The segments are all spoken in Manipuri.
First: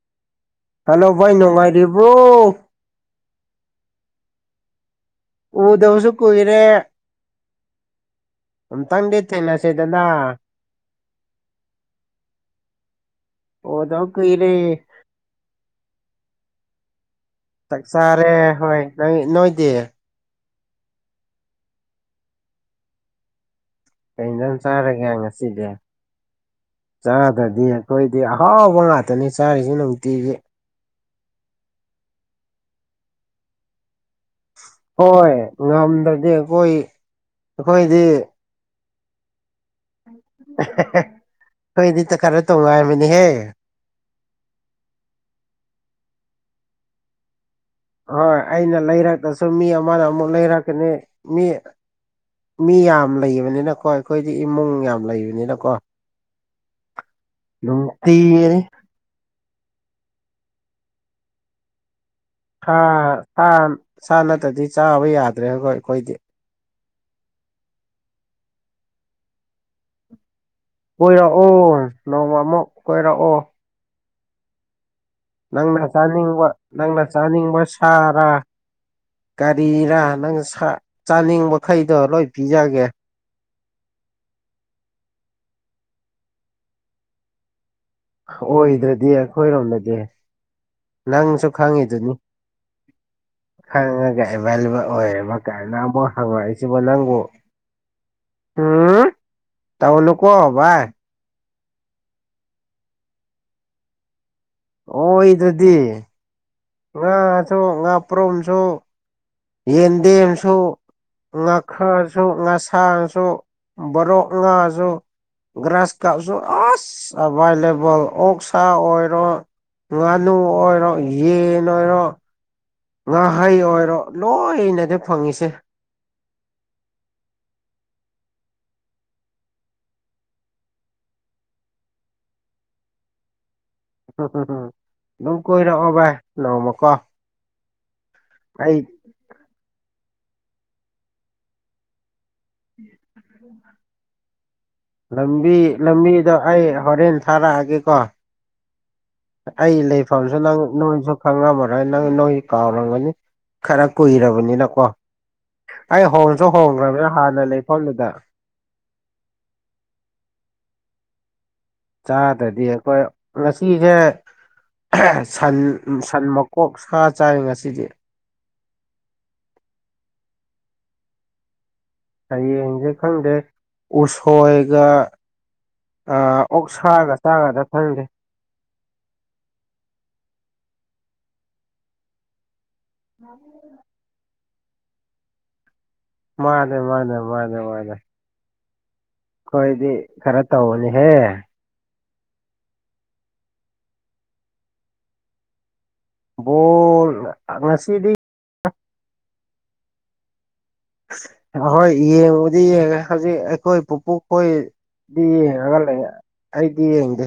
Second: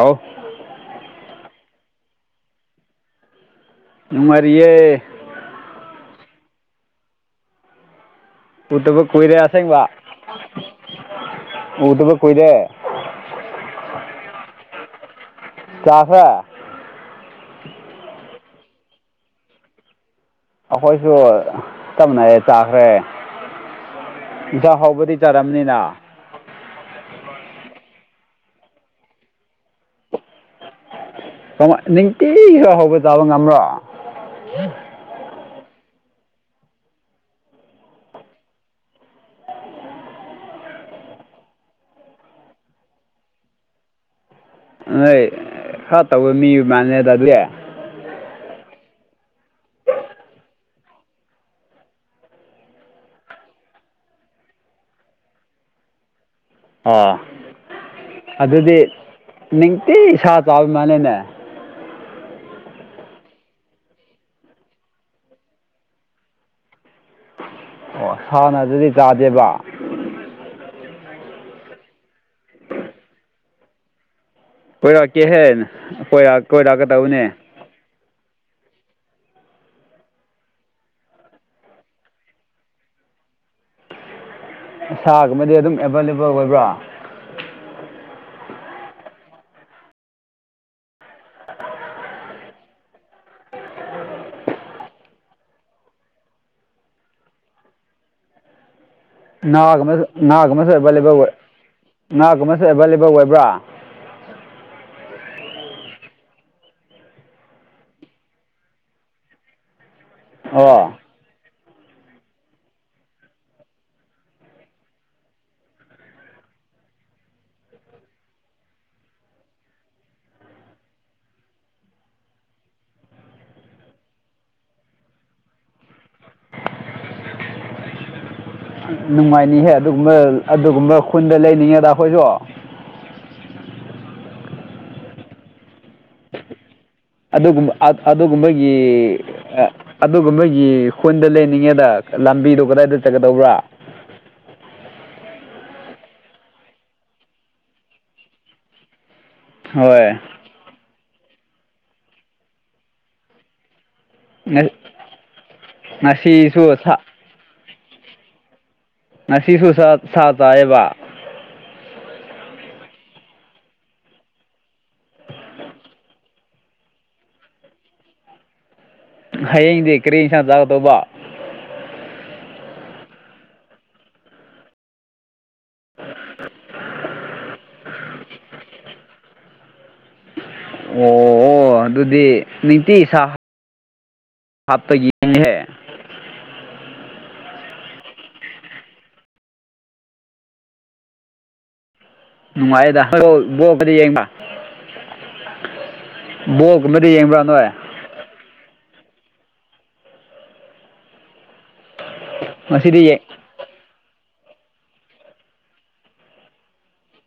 ꯑꯥꯎ ꯍꯜꯂꯣ ꯚꯥꯏ ꯅꯨꯡꯉꯥꯏꯔꯤꯕ꯭ꯔꯣ ꯅꯨꯡꯃꯔꯤꯦ ꯎꯗꯧꯁꯨ ꯀꯏꯔꯦ ꯎ ꯇꯕꯨ ꯀꯨꯏꯔꯦ ꯑꯁꯕ ꯊꯦꯡꯅꯁꯦꯗꯅ ꯎ ꯇꯕꯨ ꯀꯨꯏꯔꯦ ꯑꯣꯗ ꯀꯏꯔꯦ ꯆꯥꯁꯦ ꯆꯥꯛ ꯆꯥꯔꯦ ꯍꯣꯏ ꯅ ꯅꯣꯏꯗꯤ ꯑꯩꯈꯣꯏꯁꯨ ꯇꯞꯅꯔꯦ ꯆꯥꯈ꯭ꯔꯦ ꯀꯩꯅꯇꯝ ꯏꯟꯁꯥꯡ ꯆꯥꯔꯒꯦ ꯍꯥꯎꯕꯗꯤ ꯉꯁꯤꯗꯤ ꯆꯥꯔꯝꯅꯤꯅ ꯆꯥꯗ꯭ꯔꯗꯤ ꯑꯩꯈꯣꯏꯗꯤ ꯑꯍꯥꯎꯕ ꯉꯥꯛꯇꯅꯦ ꯆꯥꯔꯤꯁꯤꯦ ꯅꯨꯡꯇꯤꯒꯤ ꯅꯤꯡꯇ ꯍ ꯇꯥꯔ ꯑꯃ꯭ꯔꯣ ꯍꯣꯏ ꯉꯝꯗ꯭ꯔꯗꯤ ꯑꯩꯈꯣꯏ ꯑꯩꯈꯣꯏꯗꯤ ꯀꯣꯏꯅꯤ ꯇ ꯈꯔ ꯇꯣꯡ ꯑꯃꯤꯅꯤ ꯍꯦ ꯅꯣꯏ ꯈꯔ ꯇꯧꯕ ꯃꯤ ꯃꯥꯅꯦꯗ ꯑꯗꯨ ꯍꯣꯏ ꯑꯩꯅ ꯂꯩꯔꯛꯇ꯭ꯔꯁꯨ ꯃꯤ ꯑꯃꯅ ꯑꯃꯨꯛ ꯂꯩꯔꯛꯀꯅꯤ ꯃꯤ ꯃꯤ ꯌꯥꯝ ꯂꯩꯕꯅꯤꯅꯀꯣ ꯑꯩꯈꯣꯏꯗꯤ ꯏꯃꯨꯡ ꯌꯥꯝ ꯂꯩꯕꯅꯤꯅꯀꯣ ꯑ ꯅꯨꯡꯇꯤꯒꯤꯅꯤ ꯑꯗꯨꯗꯤ ꯅꯤꯡꯇꯤ ꯁꯥ ꯆꯥꯕꯃꯅꯦꯅꯦ ꯁꯥ ꯅꯠꯇ꯭ꯔꯗꯤ ꯆꯥꯕ ꯌꯥꯗ꯭ꯔꯦꯈꯣꯏ ꯑꯩꯈꯣꯏꯗꯤ ꯑꯣ ꯁꯥꯥꯟꯅ ꯑꯗꯨꯗꯤ ꯇꯥꯗꯦꯕ ꯀꯣꯏꯔꯛꯑꯣ ꯅꯣꯡꯃ ꯑꯃꯨꯛ ꯀꯣꯏꯔꯛꯑꯣ ꯀꯣꯏꯔꯛꯀꯦꯍꯦ ꯅꯪꯅ ꯆꯥꯅꯤꯡꯕ ꯅꯪꯅ ꯀꯣꯏꯔꯛꯀꯗꯧꯕꯅꯦ ꯆꯥꯅꯤꯡꯕ ꯁꯥꯔ ꯒꯥꯔꯤꯔꯥ ꯅꯪ ꯆꯥꯅꯤꯡꯕ ꯃꯈꯩꯗꯣ ꯂꯣꯏ ꯄꯤꯖꯒꯦ ꯁꯥꯒꯨꯝꯃꯗꯤ ꯑꯗꯨꯝ ꯑꯦꯚꯏꯂꯦꯕꯜ ꯑꯣꯏꯕ꯭ꯔꯥ ꯑꯣꯏꯗ꯭ꯔꯗꯤ ꯑꯩꯈꯣꯏꯔꯣꯝꯗꯗꯤ ꯅꯪꯁꯨ ꯈꯪꯉꯤꯗꯨꯅꯤ ꯈꯪꯉꯒ ꯑꯦꯚꯥꯏꯂꯦꯕꯜ ꯑꯣꯏꯌꯦꯕ ꯀꯅ ꯑꯃꯨꯛ ꯍꯪꯉꯛꯏꯁꯤꯕ ꯅꯪꯕꯨ ꯍꯥꯥ ꯅꯥꯒꯃꯦ ꯅꯅꯥꯒ ꯃꯁ ꯂꯦ ꯕ ꯉꯥꯒꯨꯝꯕꯁꯨ ꯑꯦꯚꯏꯂꯦꯕꯜ ꯑꯣꯏꯕ꯭ꯔꯥ ꯑꯣꯏꯗ꯭ꯔꯗꯤ ꯉꯥꯁꯨ ꯉꯥ ꯄ꯭ꯔꯣꯝꯁꯨ ꯌꯦꯟ ꯗꯦꯝꯁꯨ ꯑꯣ ꯉꯥꯛ ꯈꯔꯁꯨ ꯉꯁꯥꯡꯁꯨ ꯕꯣꯔꯣꯛ ꯉꯥꯁꯨ ꯒ꯭ꯔꯥꯁ ꯀꯥꯞꯁꯨ ꯑꯁ ꯑꯦꯚꯥꯏꯂꯦꯕꯜ ꯑꯣꯛ ꯁꯥ ꯑꯣꯏꯔꯣ ꯉꯥꯅꯨ ꯑꯣꯏꯔꯣ ꯌꯦꯟ ꯑꯣꯏꯔꯣ ꯉꯥꯍꯩ ꯑꯣꯏꯔꯣ ꯂꯣꯏꯅꯗꯤ ꯐꯪꯉꯁꯦ ꯅꯨꯡꯉꯥꯏꯅꯤꯍꯦ ꯑꯗꯨꯒꯨꯝꯕ ꯑꯗꯨꯒꯨꯝꯕ ꯈꯨꯟꯗ ꯂꯩꯅꯤꯉꯦꯗ ꯑꯩꯈꯣꯏꯁꯨ ꯁ ꯎ ꯂ ꯀꯣꯏꯔ ꯑꯗꯨꯒꯨꯝ ꯑꯗꯨꯒꯨꯝꯕꯒꯤ ꯑꯩ ꯑꯗꯨꯒ ꯃꯣꯏꯒꯤ ꯈꯨꯟꯗ ꯂꯩꯅꯤꯡꯉꯦꯗ ꯂꯝꯕꯤꯗꯣ ꯀꯗꯥꯏꯗ ꯆꯠꯀꯗꯧꯕ꯭ꯔꯥ ꯂꯝꯕꯤ ꯂꯝꯕꯤꯗꯣ ꯑꯩ ꯍꯣꯔꯦꯟ ꯊꯥꯔꯛꯑꯒꯦꯀꯣ ꯑꯩ ꯍꯣꯏ ꯂꯩꯐꯝꯁꯨ ꯅꯪ ꯅꯣꯏꯁꯨ ꯈꯪꯉꯝꯃꯔꯣꯏ ꯅꯪ ꯅꯣꯏ ꯀꯥꯎꯔꯝꯒꯅꯤ ꯈꯔ ꯀꯨꯏꯔꯕꯅꯤꯅꯀꯣ ꯑꯩ ꯍꯣꯡꯁꯨ ꯉꯁꯤꯁꯨ ꯁꯥ ꯍꯣꯡꯈ꯭ꯔꯕꯅꯤꯅ ꯍꯥꯟꯅ ꯂꯩ ꯐꯂꯗ ꯉꯁꯤꯁꯨꯁ ꯁꯥ ꯇꯑꯕ ꯆꯥꯗ꯭ꯔꯗꯤ ꯑꯩꯈꯣꯏ ꯉꯁꯤꯁꯦ ꯁꯟ ꯁꯟ ꯃꯀꯣꯛ ꯁꯥ ꯆꯥꯏ ꯉꯁꯤꯗꯤ ꯍꯌꯦꯡꯗꯤ ꯀꯔꯤ ꯏꯁꯥꯡ ꯆꯥꯒ ꯇꯧꯕ ꯍꯌꯦꯡꯁꯦ ꯈꯪꯗꯦ ꯎꯁꯣꯏꯒ ꯑꯣꯛ ꯁꯥꯥꯒ ꯆꯥꯉꯗ ꯐꯪꯒꯦ ꯑꯣ ꯑꯗꯨꯗꯤ ꯅꯨꯡꯇꯤ ꯁꯥ ꯍꯥꯞꯇ ꯌꯦ ꯍ ꯃꯥꯅꯦ ꯃꯥꯅꯦ ꯃꯥꯅꯦ ꯃꯥꯅꯦ ꯑꯩꯈꯣꯏꯗꯤ ꯈꯔ ꯇꯧꯕꯅꯤꯍꯦ ꯅꯨꯡꯉꯥꯏꯌꯦꯗ ꯍ ꯕꯣꯛꯄꯗꯤ ꯌꯦꯡꯕ [unintelligible] ꯕꯣꯜ ꯀꯨꯝꯗꯗꯤ ꯌꯦꯡꯕ꯭ꯔꯥꯗ ꯉꯁꯤꯗꯤ ꯍꯍꯣꯏ ꯌꯦꯡꯉꯨꯗꯤ ꯌꯦꯡꯉꯦ ꯉꯁꯤꯗꯤ ꯍꯧꯖꯤꯛ ꯑꯩꯈꯣꯏ ꯄꯨꯄꯨ ꯍꯣꯏꯗꯤ ꯌꯦꯡꯉꯒ ꯂꯩ ꯑꯩꯗꯤ ꯌꯦꯡꯗꯦ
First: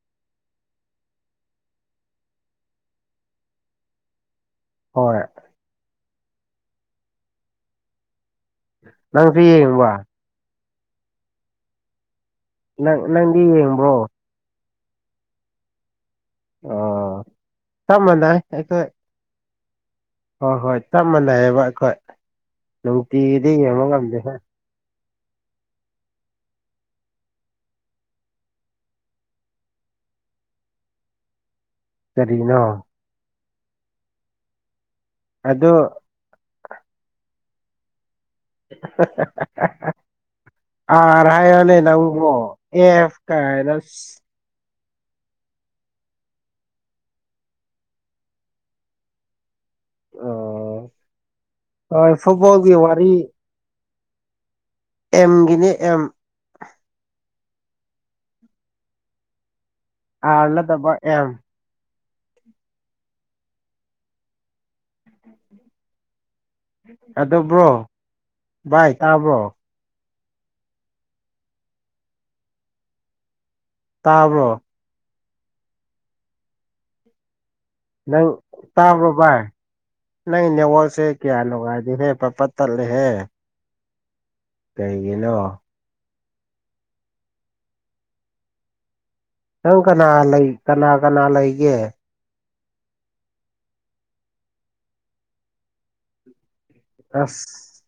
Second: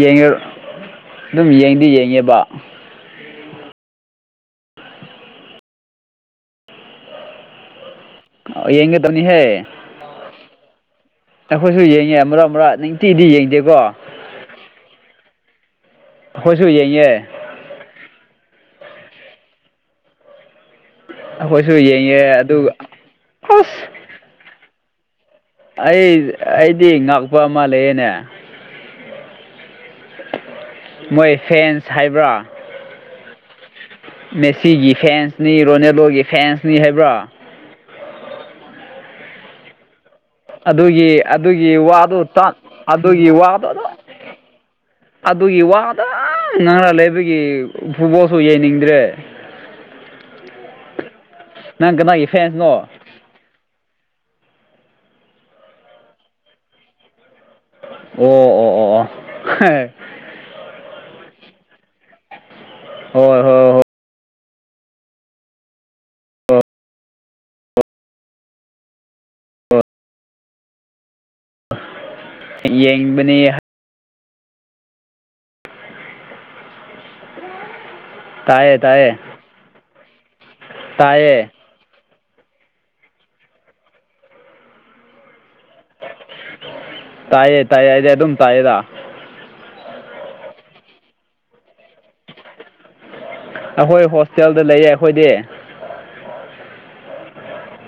ꯌꯦꯡꯉ ꯑꯗꯨꯝ ꯌꯦꯡꯗꯤ ꯌꯦꯡꯉꯦꯕ ꯍꯣꯏ ꯅꯪꯁꯨ ꯌꯦꯡꯒꯗꯕꯅꯤꯍꯦ ꯌꯦꯡꯕ ꯑꯩꯈꯣꯏꯁꯨ ꯌꯦꯡꯉꯦ ꯑꯃꯨꯔꯛ ꯝꯕ꯭ꯔ ꯅꯪ ꯅꯤꯡꯇꯤꯗꯤ ꯅꯪꯗꯤ ꯌꯦꯡꯗꯦꯀꯣ ꯌꯦꯡꯕ꯭ꯔꯣ ꯈꯨꯁꯤ ꯍ ꯌꯥꯏꯦ ꯑꯣ ꯆꯞ ꯃꯥꯟꯅꯩ ꯑꯩꯈꯣꯏ ꯍꯣꯏ ꯍꯣꯏ ꯆꯞ ꯃꯥꯟꯅꯩꯑꯕ ꯑꯩꯈꯣꯏꯁꯨ ꯑꯩꯈꯣꯏ ꯌꯦꯡꯉꯦ ꯑꯗꯨꯒ ꯅꯨꯡꯇꯤꯒꯤꯗꯤ ꯑꯁ ꯌꯦꯡꯕ ꯉꯝꯗꯦꯍ ꯑꯩ ꯑꯩꯗꯤ ꯉꯥꯛꯄ ꯑꯃ ꯂꯩꯌꯦꯦꯅꯦ ꯃꯣꯏ ꯐꯦꯟꯦꯟꯁ ꯁꯔꯤꯅꯣ ꯃꯦꯁꯤꯒꯤ ꯐꯦꯟꯁꯅꯤ ꯑꯗꯨ ꯔꯣꯅꯦꯜꯗꯣꯒꯤ ꯐꯦꯟꯁꯅꯤ ꯍꯥꯏꯕ꯭ꯔꯥ [unintelligible] ꯑꯗꯨꯒꯤ ꯑꯔꯥꯏꯅꯦ ꯑꯗꯨꯒꯤ ꯋꯥꯗꯨ ꯅꯧꯃꯣ ꯑꯦꯐ ꯑꯗꯨꯒꯤ ꯋꯥꯗꯣ ꯀꯥꯏꯔꯁ ꯑꯗꯨꯒꯤ ꯋꯥꯗ ꯉꯥꯡꯔ ꯂꯩꯕꯒꯤ ꯐꯨꯠꯕꯣꯜꯁꯨ ꯌꯥꯡꯅꯤꯡꯗ꯭ꯔꯦ ꯑꯣ ꯅꯪꯒ ꯍꯣꯏ ꯅꯒꯤ ꯐꯦꯟꯁꯅꯣ ꯐꯨꯠꯕꯣꯜꯒꯤ ꯑꯦꯝꯒꯤꯅꯦ ꯑꯦꯝ ꯑꯣ ꯑꯣ ꯑꯣ ꯑꯣ ꯑꯥꯔꯂꯗꯕ ꯑ ꯍꯣꯏ ꯍꯣꯏ ꯍꯣꯏ ꯑꯗꯨꯕ꯭ꯔꯣ ꯚꯥꯏ ꯇꯥꯕ꯭ꯔꯣ ꯑꯣ ꯌꯦꯡꯕꯅꯤ ꯇꯥꯕ꯭ꯔꯣ ꯅꯪ ꯇꯥꯏꯌꯦ ꯇꯥꯕ꯭ꯔꯣ ꯇꯥꯏꯌꯦ ꯚꯏ ꯅꯪ ꯅꯦꯠꯋꯔꯛꯁꯦ ꯀꯌꯥ ꯇꯥꯏꯌꯦ ꯅꯨꯡꯉꯥꯏꯗꯦꯍꯦ ꯄ ꯇ ꯂꯩꯦꯍꯦ ꯀꯩꯒꯤꯅ ꯇꯥꯏꯌꯦꯦ ꯇꯥꯏꯌꯦꯗꯤ ꯑꯗꯨꯝ ꯇꯥꯏꯌꯦꯗ ꯇꯧ ꯀꯅꯥ ꯂꯩ ꯀꯅꯥ ꯀꯅꯥ ꯂꯩꯒꯦ ꯑꯩꯈꯣꯏ ꯍꯣꯁꯇꯦꯜꯗ ꯂꯩꯌꯦ ꯑꯩꯈꯣꯏꯗꯤ ꯑꯁ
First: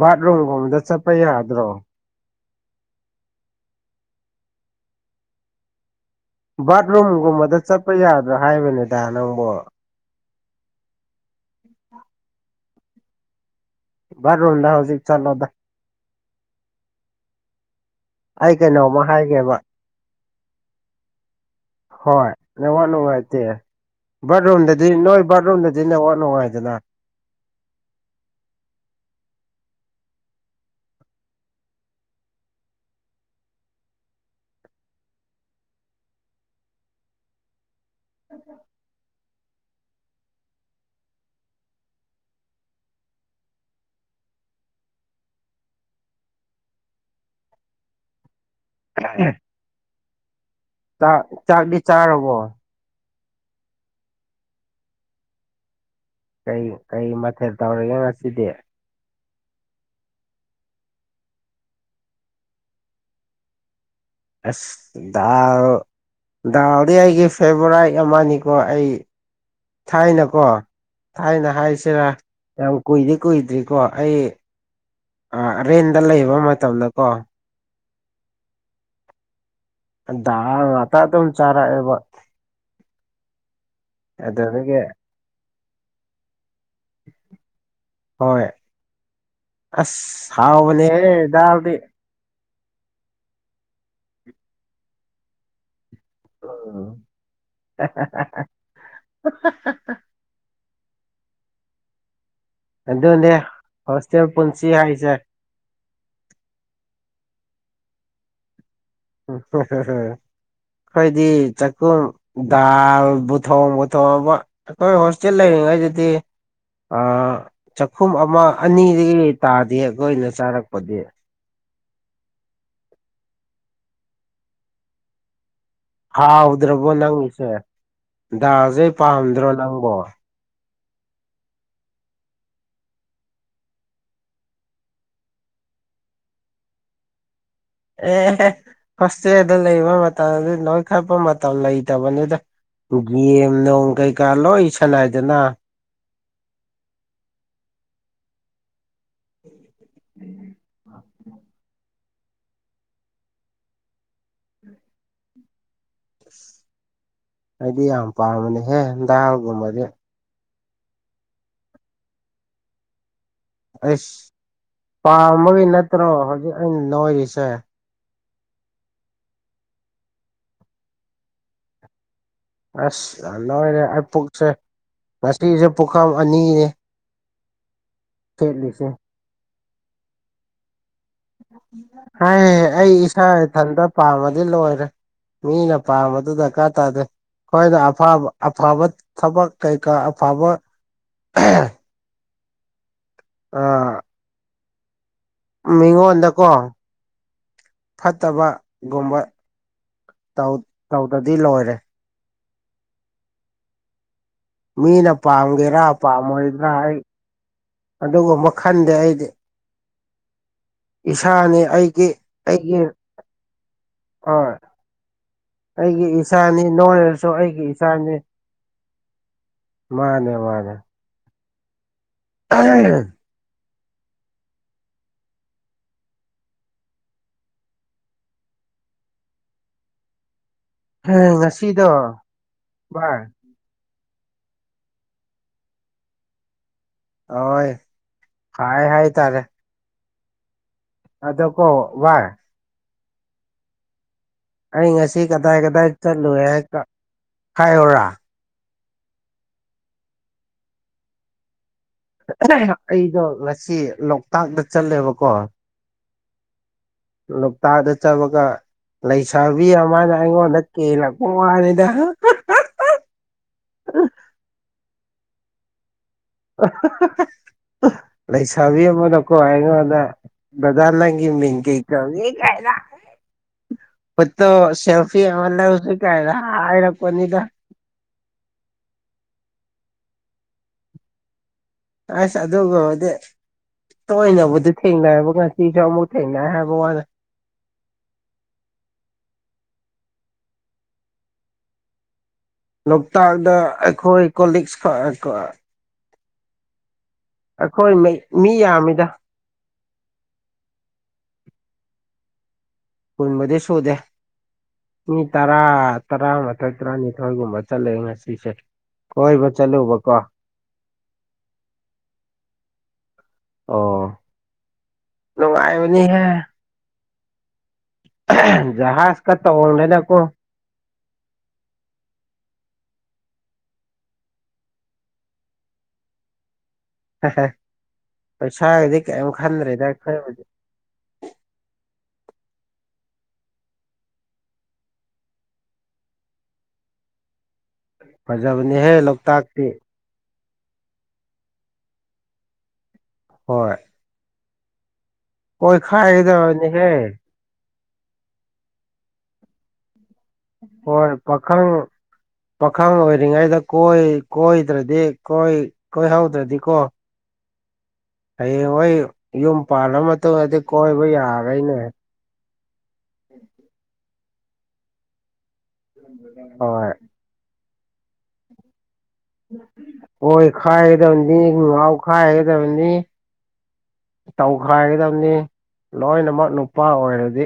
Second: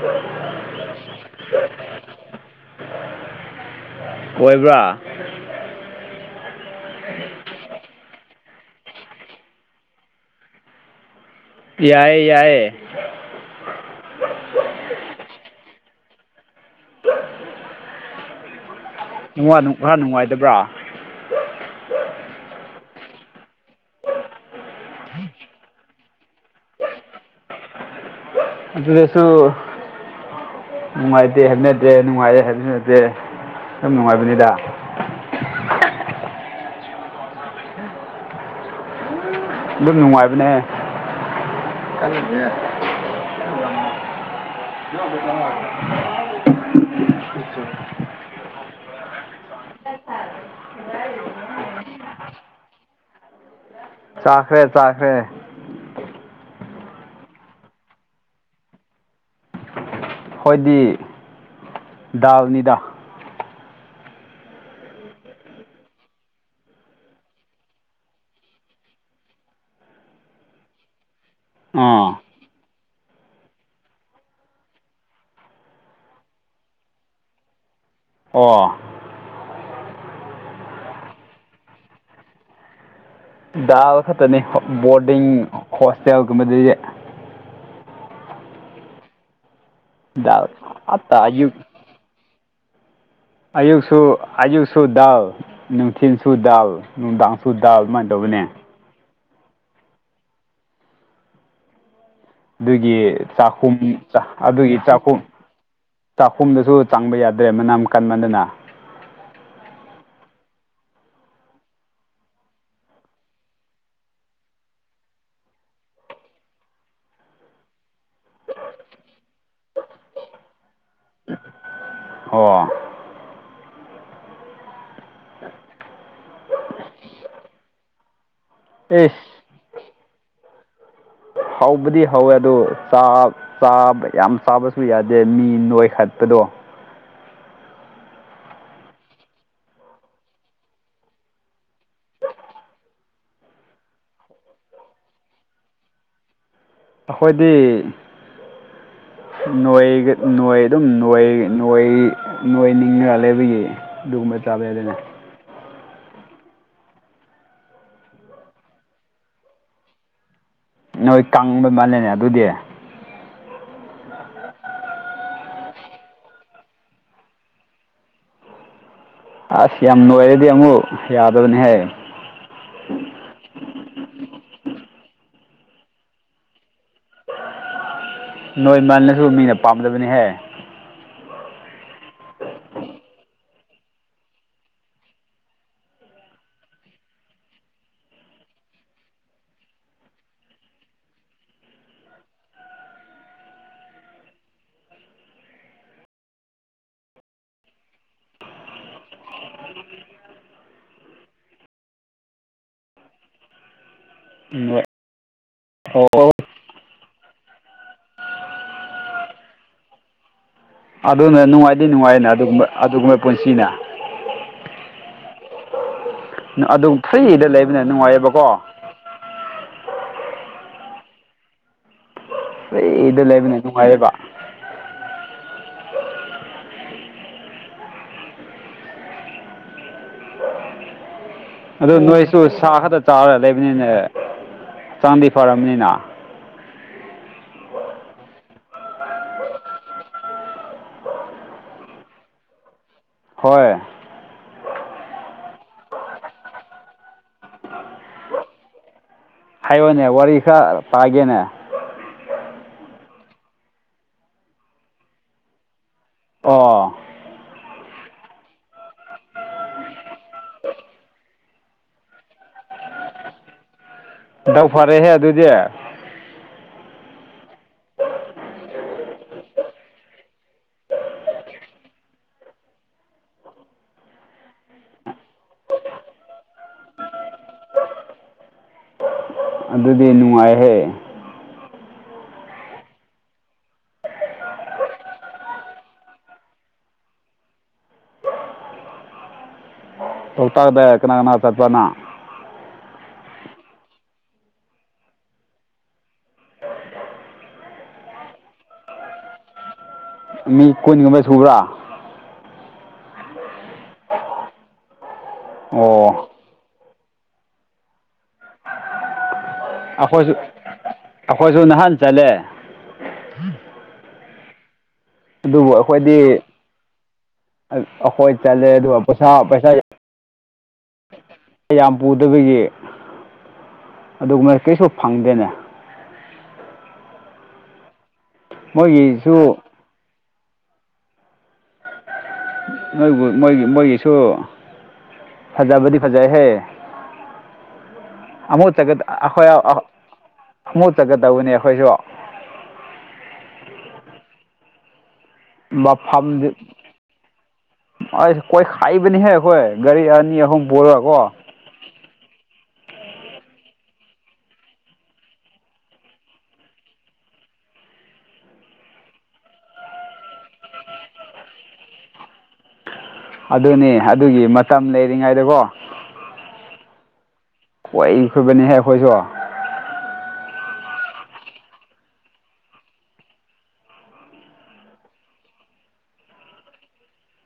ꯕꯥꯠꯔꯨꯝꯒꯨꯝꯗ ꯆꯠꯄ ꯌꯥꯗ꯭ꯔꯣ ꯀꯣꯏꯕ꯭ꯔꯥ ꯕꯥꯠꯔꯨꯝꯒꯨꯝꯕꯗ ꯆꯠꯄ ꯌꯥꯗ꯭ꯔꯥ ꯍꯥꯏꯕꯅꯤꯗ ꯅꯪꯕꯨ ꯌꯥꯏ ꯌꯥꯏꯏ ꯔꯣꯗ ꯍꯧꯖꯤꯛ ꯆꯠꯂꯗ ꯑ ꯀꯥꯏꯅ ꯅꯨꯡ ꯈꯔ ꯅꯨꯡꯉꯥꯏꯗꯕ꯭ꯔꯥ ꯍꯣꯏ ꯂ ꯋꯥꯅ ꯍꯥꯏꯥꯏ ꯇ ꯕꯥꯠꯔꯨꯝꯗꯗꯤ ꯅꯣꯏ ꯕꯥꯠꯔꯨꯝꯗꯗꯤ ꯅꯪ ꯋꯥ ꯅꯨꯡꯉꯥꯏꯗꯅ ꯑꯗꯨ ꯑꯗꯨꯗꯁꯨꯣ ꯅꯨꯡꯉꯥꯏꯇꯦ ꯍꯥꯏꯦꯅꯗꯦ ꯅꯨꯡꯉꯥꯏꯔꯦ ꯍꯥꯏꯦꯟꯅꯗꯦ ꯌꯥꯝ ꯅꯨꯡꯉꯥꯏꯕꯅꯤꯗ ꯑ ꯑꯗꯨꯝ ꯅꯨꯡꯉꯥꯏꯕꯅꯦ [unintelligible] ꯆꯥꯛ ꯆꯥꯛꯗꯤ ꯆꯥꯔꯕꯣ ꯆꯈ꯭ꯔꯦ ꯆꯈꯔꯦ ꯀꯩ ꯀꯩ ꯃꯊꯦꯜ ꯇꯧꯔꯒꯦ ꯉꯁꯤꯗꯤ ꯍꯣꯏꯗꯤ ꯗꯥꯜꯅꯤꯗꯥ ꯑꯁꯗ ꯗꯥꯎꯗꯤ ꯑꯩꯒꯤ ꯐꯦꯚꯣꯔꯥꯏꯠ ꯑꯃꯅꯤꯀꯣ ꯑꯩ ꯊꯥꯏꯅꯀꯣ ꯊꯥꯏꯅ ꯍꯥꯏꯁꯤꯦꯔ ꯑꯥ ꯌꯥꯝ ꯀꯨꯏꯗꯤꯦ ꯀꯨꯏꯗ꯭ꯔꯤꯀꯣ ꯑꯩ ꯔꯔꯦꯟꯗ ꯂꯩꯕ ꯃꯇꯝꯗꯀꯣ ꯑ ꯑꯇꯥꯗꯝ ꯆꯥꯔꯥꯕ ꯗꯥꯜ ꯈꯛꯇꯅꯤ ꯕꯣꯔꯗꯤꯡ ꯍꯣꯁꯇꯦꯜꯒꯨꯝꯕꯗ ꯍꯣꯏ ꯑꯁ ꯗꯥꯜ ꯉꯥꯛꯇ ꯑꯌꯨꯛ ꯍꯥꯎꯕꯅꯦꯍꯗꯗꯤ ꯑꯌꯨꯛꯁꯨ ꯑꯌꯨꯛꯁꯨꯗꯎ ꯊꯤꯟꯁꯨ ꯗꯥꯜ ꯎꯝ ꯅꯨꯡꯗꯥꯡꯁꯨ ꯗꯥꯜ ꯑꯗꯨꯃꯥꯏꯅ ꯇꯧꯕꯅꯦ ꯎ ꯑꯗꯨꯒꯤ ꯑꯗꯨꯅꯦ ꯆꯥꯛꯈꯨꯝ ꯍꯣꯁꯇꯦꯜ ꯄꯨꯟꯁꯤ ꯑꯗꯨꯒꯤ ꯆꯥꯛ ꯍꯥꯏꯁꯦ ꯆꯥꯛꯈꯨꯝꯗꯁꯨ ꯆꯥꯡꯕ ꯌꯥꯗꯦ ꯑꯗꯨꯗꯦ ꯃꯅꯝ ꯀꯟꯕꯗꯅ ꯎ ꯍ ꯍ ꯍ ꯑꯩꯈꯣꯏꯗꯤ ꯆꯈꯨꯝ ꯗꯥꯜ ꯕꯨꯊꯣꯡ ꯕꯨꯊꯣꯡ ꯑꯃ ꯑꯩꯈꯣꯏ ꯍꯣꯁꯇꯦꯜ ꯂꯩ ꯅꯨꯡꯉꯥꯏ ꯑꯗꯨꯗꯤ ꯆꯥꯛꯈꯨꯝ ꯑꯃ ꯑꯅꯤꯗꯒꯤ ꯇꯥꯗꯦ ꯑꯩꯈꯣꯏꯅ ꯆꯥꯔꯛꯄꯗꯤ ꯑꯣ ꯍꯥꯎꯗ꯭ꯔꯕꯣ ꯅꯪꯁꯦ ꯗꯥꯁꯩ ꯏꯁ ꯄꯥꯝꯗ꯭ꯔꯣ ꯅꯪꯕꯣ ꯍꯧꯕꯗꯤ ꯍꯧꯋꯦ ꯑꯗꯣ ꯆꯥꯕ ꯌꯥꯝ ꯆꯥꯕꯁꯨ ꯌꯥꯗꯦ ꯃꯤ ꯅꯣꯏꯈꯠꯄꯗꯣ ꯑꯣ ꯑꯦ ꯍꯣꯁꯇꯦꯗ ꯂꯩꯕ ꯃꯇꯝꯗꯤ ꯅꯣꯏ ꯈꯠꯄ ꯃꯇꯝ ꯂꯩꯇꯕꯅꯤꯗ ꯒꯦꯝ ꯅꯨꯡ ꯀꯩꯀꯥ ꯂꯣꯏ ꯁꯥꯟꯅꯥꯏꯗꯅ ꯑꯩꯈꯣꯏꯗꯤ ꯅꯣꯏ ꯑꯗꯨꯝꯣꯏꯣꯏ ꯅꯣꯏ ꯅꯤꯡꯉ ꯂꯩꯕꯒꯤ ꯑꯗꯨꯒꯨꯝꯕ ꯆꯥꯕꯦꯗꯅꯦ ꯑꯩꯗꯤ ꯌꯥꯝ ꯄꯥꯝꯕꯅꯦꯍꯦꯦꯟꯗꯜꯒꯨꯝꯕꯗꯤ ꯅꯣꯏ ꯀꯪꯕꯩ ꯃꯥꯜꯂꯦꯅꯦ ꯑꯗꯨꯗꯤ ꯑꯁ ꯄꯥꯝꯕꯒꯤ ꯅꯠꯇ꯭ꯔꯣ ꯍꯧꯖꯤꯛ ꯑꯩꯅ ꯅꯣꯏꯔꯤꯁꯦ ꯑꯁ ꯌꯥꯝ ꯅꯨꯡꯉꯥꯏꯔꯗꯤ ꯑꯃꯨꯛ ꯌꯥꯗꯕꯅꯤꯍ ꯑꯁ ꯑꯅ ꯃꯔ ꯑꯩ ꯄꯨꯛꯁꯦ ꯉꯁꯤꯁꯦ ꯄꯨꯈꯝ ꯑꯅꯤꯅꯤ ꯅꯣꯏꯃꯜꯂꯁꯨ ꯃꯤꯅ ꯄꯥꯝꯗꯕꯅꯤꯍꯦ ꯍꯥꯏ ꯑꯩ ꯏꯁꯥ ꯏꯊꯟꯇ ꯄꯥꯝꯃꯗꯤ ꯂꯣꯏꯔꯦ ꯃꯤꯂ ꯄ ꯃꯗꯨꯗ ꯀꯥ ꯇꯗ ꯍꯈꯣꯏꯅ ꯑꯐꯕ ꯑꯐꯕ ꯊꯕꯛ ꯀꯩꯀꯥ ꯑꯐꯕ [unintelligible] ꯑ ꯃꯤꯉꯣꯟꯗꯀꯣ ꯐꯠꯇꯕꯒꯨꯝꯕ ꯇꯧꯗꯗꯤ ꯂꯣꯏꯔꯦ ꯅꯣꯏ ꯃꯤꯅ ꯄꯥꯝꯒꯦꯔꯥ ꯑꯣ ꯄꯥꯝꯃꯣꯏꯗ꯭ꯔꯥ ꯑꯩ ꯑꯗꯨꯒ ꯃꯈꯟꯗꯤ ꯑꯩꯗꯤ ꯑꯗꯨꯅ ꯏꯁꯥꯅꯤ ꯅꯨꯡꯉꯥꯏꯗꯤ ꯑꯩꯒꯤ ꯅꯨꯡꯉꯥꯏꯅ ꯑꯗꯨꯒꯨꯝꯕ ꯑꯩꯒꯤ ꯑꯗꯨꯒꯨꯝꯕ ꯄꯨꯟꯁꯤꯅ ꯑ ꯑꯩꯒꯤ ꯏꯁꯥꯅꯤ ꯑꯗꯨꯝ ꯅꯣꯔꯅꯦꯁꯨ ꯐ꯭ꯔꯤꯗ ꯑꯩꯒꯤ ꯂꯩꯕꯅ ꯏꯁꯥꯅꯤ ꯅꯨꯡꯉꯥꯏꯌꯦꯕꯀꯣ ꯃꯥꯅꯦꯦ ꯃꯥꯗ ꯑꯩꯗ ꯂꯩꯕꯅꯦ ꯅꯨꯡꯉꯥꯏꯕ ꯉꯁꯤꯗꯣ ꯑꯗꯨ ꯅꯣꯏꯁꯨ ꯁꯥ ꯈꯛꯇ ꯚꯥꯏ ꯆꯥꯔ ꯂꯩꯕꯅꯤꯅꯦ ꯍꯛꯆꯥꯡꯗꯤ ꯐꯔꯕꯅꯤꯅ ꯍꯣꯏ ꯍꯥꯏ ꯍꯥꯏꯥꯏ ꯇꯥꯔꯦ ꯑꯗꯣ ꯀꯣ ꯋꯥꯏ ꯍꯣꯏ ꯑꯩ ꯉꯁꯤ ꯀꯗꯥꯏ ꯀꯗꯥꯏ ꯆꯠꯂꯨꯦ ꯍꯥꯏ ꯈꯥꯏꯌꯔꯥ ꯍꯥꯏꯌꯣꯅꯦ ꯋꯥꯔꯤ ꯈꯔ ꯄꯥꯒꯦꯅꯦ ꯑꯩꯗꯣ ꯉꯁꯤ ꯂꯣꯛꯇꯥꯛꯇ ꯆꯠꯂꯦꯕꯀꯣ ꯑꯣ ꯂꯣꯛꯇꯥꯛꯗ ꯆꯠꯕꯒ ꯂꯩꯁꯥꯕꯤ ꯑꯃꯅ ꯑꯩꯉꯣꯟꯗ ꯀꯦꯜꯂꯛꯕ ꯍꯥꯏꯅꯤꯗ ꯗꯥ ꯐꯔꯦꯍꯦ ꯑꯗꯨꯗꯤ ꯂꯩꯁꯥꯕꯤ ꯑꯃꯅꯀꯣ ꯑꯩꯉꯣꯟꯗ ꯗꯥꯗ ꯅꯪ ꯒꯤ ꯃꯤꯡ ꯀꯩ ꯀꯧꯏ ꯀꯥꯏꯅ [inaudible] ꯑꯗꯨꯗꯤ ꯅꯨꯡꯉꯥꯏꯍꯦ ꯑꯁ ꯑ ꯑꯗꯨꯗꯦ ꯇꯣꯏꯅ ꯕꯨꯗꯤꯊꯦꯡꯕ ꯉꯁꯤꯁꯨꯃꯨꯛ ꯊꯦꯡꯅ ꯍꯥꯏꯕ ꯋꯥꯅꯤ [inaudible] ꯅꯣꯡ ꯇꯗꯦ ꯀꯅꯥ ꯀꯅꯥ ꯆꯠꯄꯅꯥ ꯂꯣꯛꯇꯥꯛꯗ ꯑꯩꯈꯣꯏ ꯀꯣꯂꯤꯛꯁ ꯑꯩꯈꯣꯏ ꯃꯤ ꯌꯥꯝꯃꯤꯗ ꯃꯤ ꯀꯨꯟ ꯒꯨꯝꯕꯁꯨꯕ꯭ꯔꯥ ꯀꯨꯜ ꯃꯔꯤꯁꯨꯗꯦ ꯃꯤ ꯇꯔꯥ ꯇꯔꯥ ꯑꯣ ꯇꯔꯥꯃꯥꯊꯣꯏ ꯇꯔꯥꯅꯤꯊꯣꯏꯒꯨꯝꯕ ꯆꯠꯂꯦ ꯉꯁꯤꯁꯦ ꯀꯣꯏꯕ ꯆꯠꯂꯨꯕꯀꯣ ꯑꯩꯈꯣꯏꯁꯨ ꯑꯩꯈꯣꯏꯁꯨ ꯅꯍꯥꯟ ꯆꯜꯂꯦ ꯑꯣ ꯑꯗꯨꯕꯨ ꯅꯨꯡꯉꯥꯏꯕꯅꯤꯍꯦ ꯑꯩꯈꯣꯏꯗꯤ ꯑꯩꯈꯣꯏ ꯆꯠꯂꯦ ꯑꯗꯨꯒ ꯖꯍꯥꯖ ꯄꯩꯁꯥ ꯀꯥ ꯄꯩꯁꯥ ꯇꯣꯡꯗꯅꯀꯣ ꯌꯥꯝ ꯄꯨꯗꯕꯒꯤ ꯑꯗꯨꯒꯨꯝꯕ ꯀꯩꯁꯨ ꯐꯪꯗꯦꯅꯦ ꯄꯩꯁꯥꯒꯗꯤ ꯃꯣꯏꯒꯤꯁꯨ ꯀꯩꯝ ꯈꯟꯗ꯭ꯔꯦꯗ ꯑꯩꯈꯣꯏ ꯕꯨꯗꯤ ꯃꯣꯏꯕꯨ ꯃꯣꯏꯒꯤ ꯃꯣꯏꯒꯤꯁꯨ ꯐꯖꯕꯗꯤ ꯐꯖꯩꯍꯦ [inaudible] ꯐꯖꯕꯅꯦꯍꯦ ꯂꯣꯛꯇꯥꯛꯇꯤ ꯈꯣꯡꯃꯣꯠꯆꯠꯀꯗꯧꯕꯅꯦ ꯑꯩꯈꯣꯏꯁꯨ ꯍꯣꯏ ꯀꯣꯏ ꯈꯥꯏꯗꯅꯤ ꯍꯦ ꯑꯀꯣꯏ ꯈꯥꯏꯕꯅꯤ ꯍꯦ ꯑꯩꯈꯣꯏ ꯔꯤꯅꯤ ꯍꯣꯏ ꯄꯥꯈꯪ ꯄꯥꯈꯪ ꯑꯣꯏꯔꯤꯉꯩꯗ ꯀꯣꯏꯗ꯭ꯔꯗꯤ ꯀꯣꯏꯍꯧꯗ꯭ꯔꯗꯤꯀꯣ ꯍꯌꯦꯡ ꯍꯣꯏ ꯌꯨꯝ ꯄꯥꯜꯂ ꯃꯇꯨꯡꯗꯗꯤ ꯀꯣꯏꯕ ꯌꯥꯔꯔꯣꯏꯅꯦ ꯑꯗꯨꯅꯦ ꯑꯗꯨꯒꯤ ꯃꯇꯝ ꯂꯩꯔꯤꯉꯩꯗꯀꯣ ꯍꯣꯏ ꯀꯣꯏꯈꯣꯏꯕꯅꯤꯍ ꯑꯩꯈꯣꯏꯁꯨ ꯍꯣꯏ ꯈꯥꯏꯒꯗꯕꯅꯤ ꯉꯥꯎꯈꯥꯏꯒꯗꯕꯅꯤ ꯇꯧꯈꯥꯏꯒꯗꯕꯅꯤ ꯂꯣꯏꯅꯃꯛ ꯅꯨꯄꯥ ꯑꯣꯏꯔꯗꯤ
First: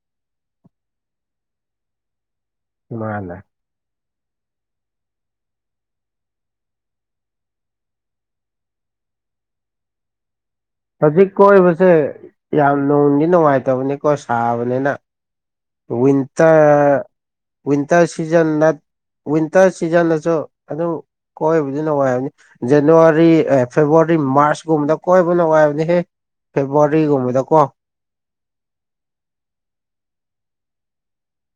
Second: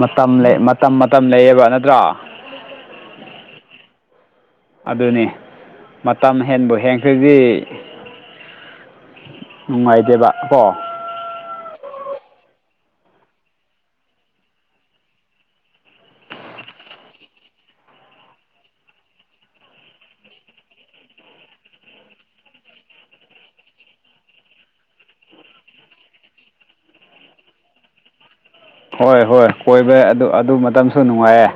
ꯃꯇꯝ ꯂꯩ ꯃꯇꯝ ꯃꯇꯝ ꯂꯩꯌꯦꯕ ꯅꯠꯇ꯭ꯔꯥ ꯃꯥꯅꯦ ꯑꯗꯨꯅꯤ ꯃꯇꯝ ꯍꯦꯟꯕꯨ ꯍꯦꯟꯈ꯭ꯔꯗꯤ ꯅꯨꯡꯉꯥꯏꯇꯦꯕ ꯑꯣ ꯍꯧꯖꯤꯛ ꯀꯣꯏꯔꯤꯕꯁꯦ ꯌꯥꯝ ꯅꯣꯡꯒꯤ ꯅꯨꯡꯉꯥꯏꯇꯕꯅꯤꯀꯣ ꯁꯥꯕꯅꯤꯅ ꯋꯤꯟꯇꯔ ꯋꯤꯟꯇꯔ ꯁꯤꯖꯟ ꯅꯠꯇ ꯋꯤꯟꯇꯔ ꯁꯤꯖꯟꯗꯁꯨ ꯑꯗꯨꯝ ꯀꯣꯏꯕꯗꯤ ꯅꯨꯡꯉꯥꯏ ꯍꯥꯏꯕꯅꯤ ꯖꯅꯋꯥꯔꯤ ꯐꯦꯕꯋꯥꯔꯤ ꯃꯥꯔꯁꯀꯨꯝꯕꯗ ꯀꯣꯏꯕ ꯅꯨꯡꯉꯥꯏꯕꯅꯤꯍꯦ ꯐꯦꯕ꯭ꯔꯋꯥꯔꯤꯒꯨꯝꯕꯗ ꯀꯣ ꯍꯣꯏ ꯍꯣꯏ ꯀꯣꯏꯕꯩ ꯑꯗꯨ ꯑꯗꯨ ꯃꯇꯝꯁꯨ ꯅꯨꯡꯉꯥꯏꯌꯦꯦ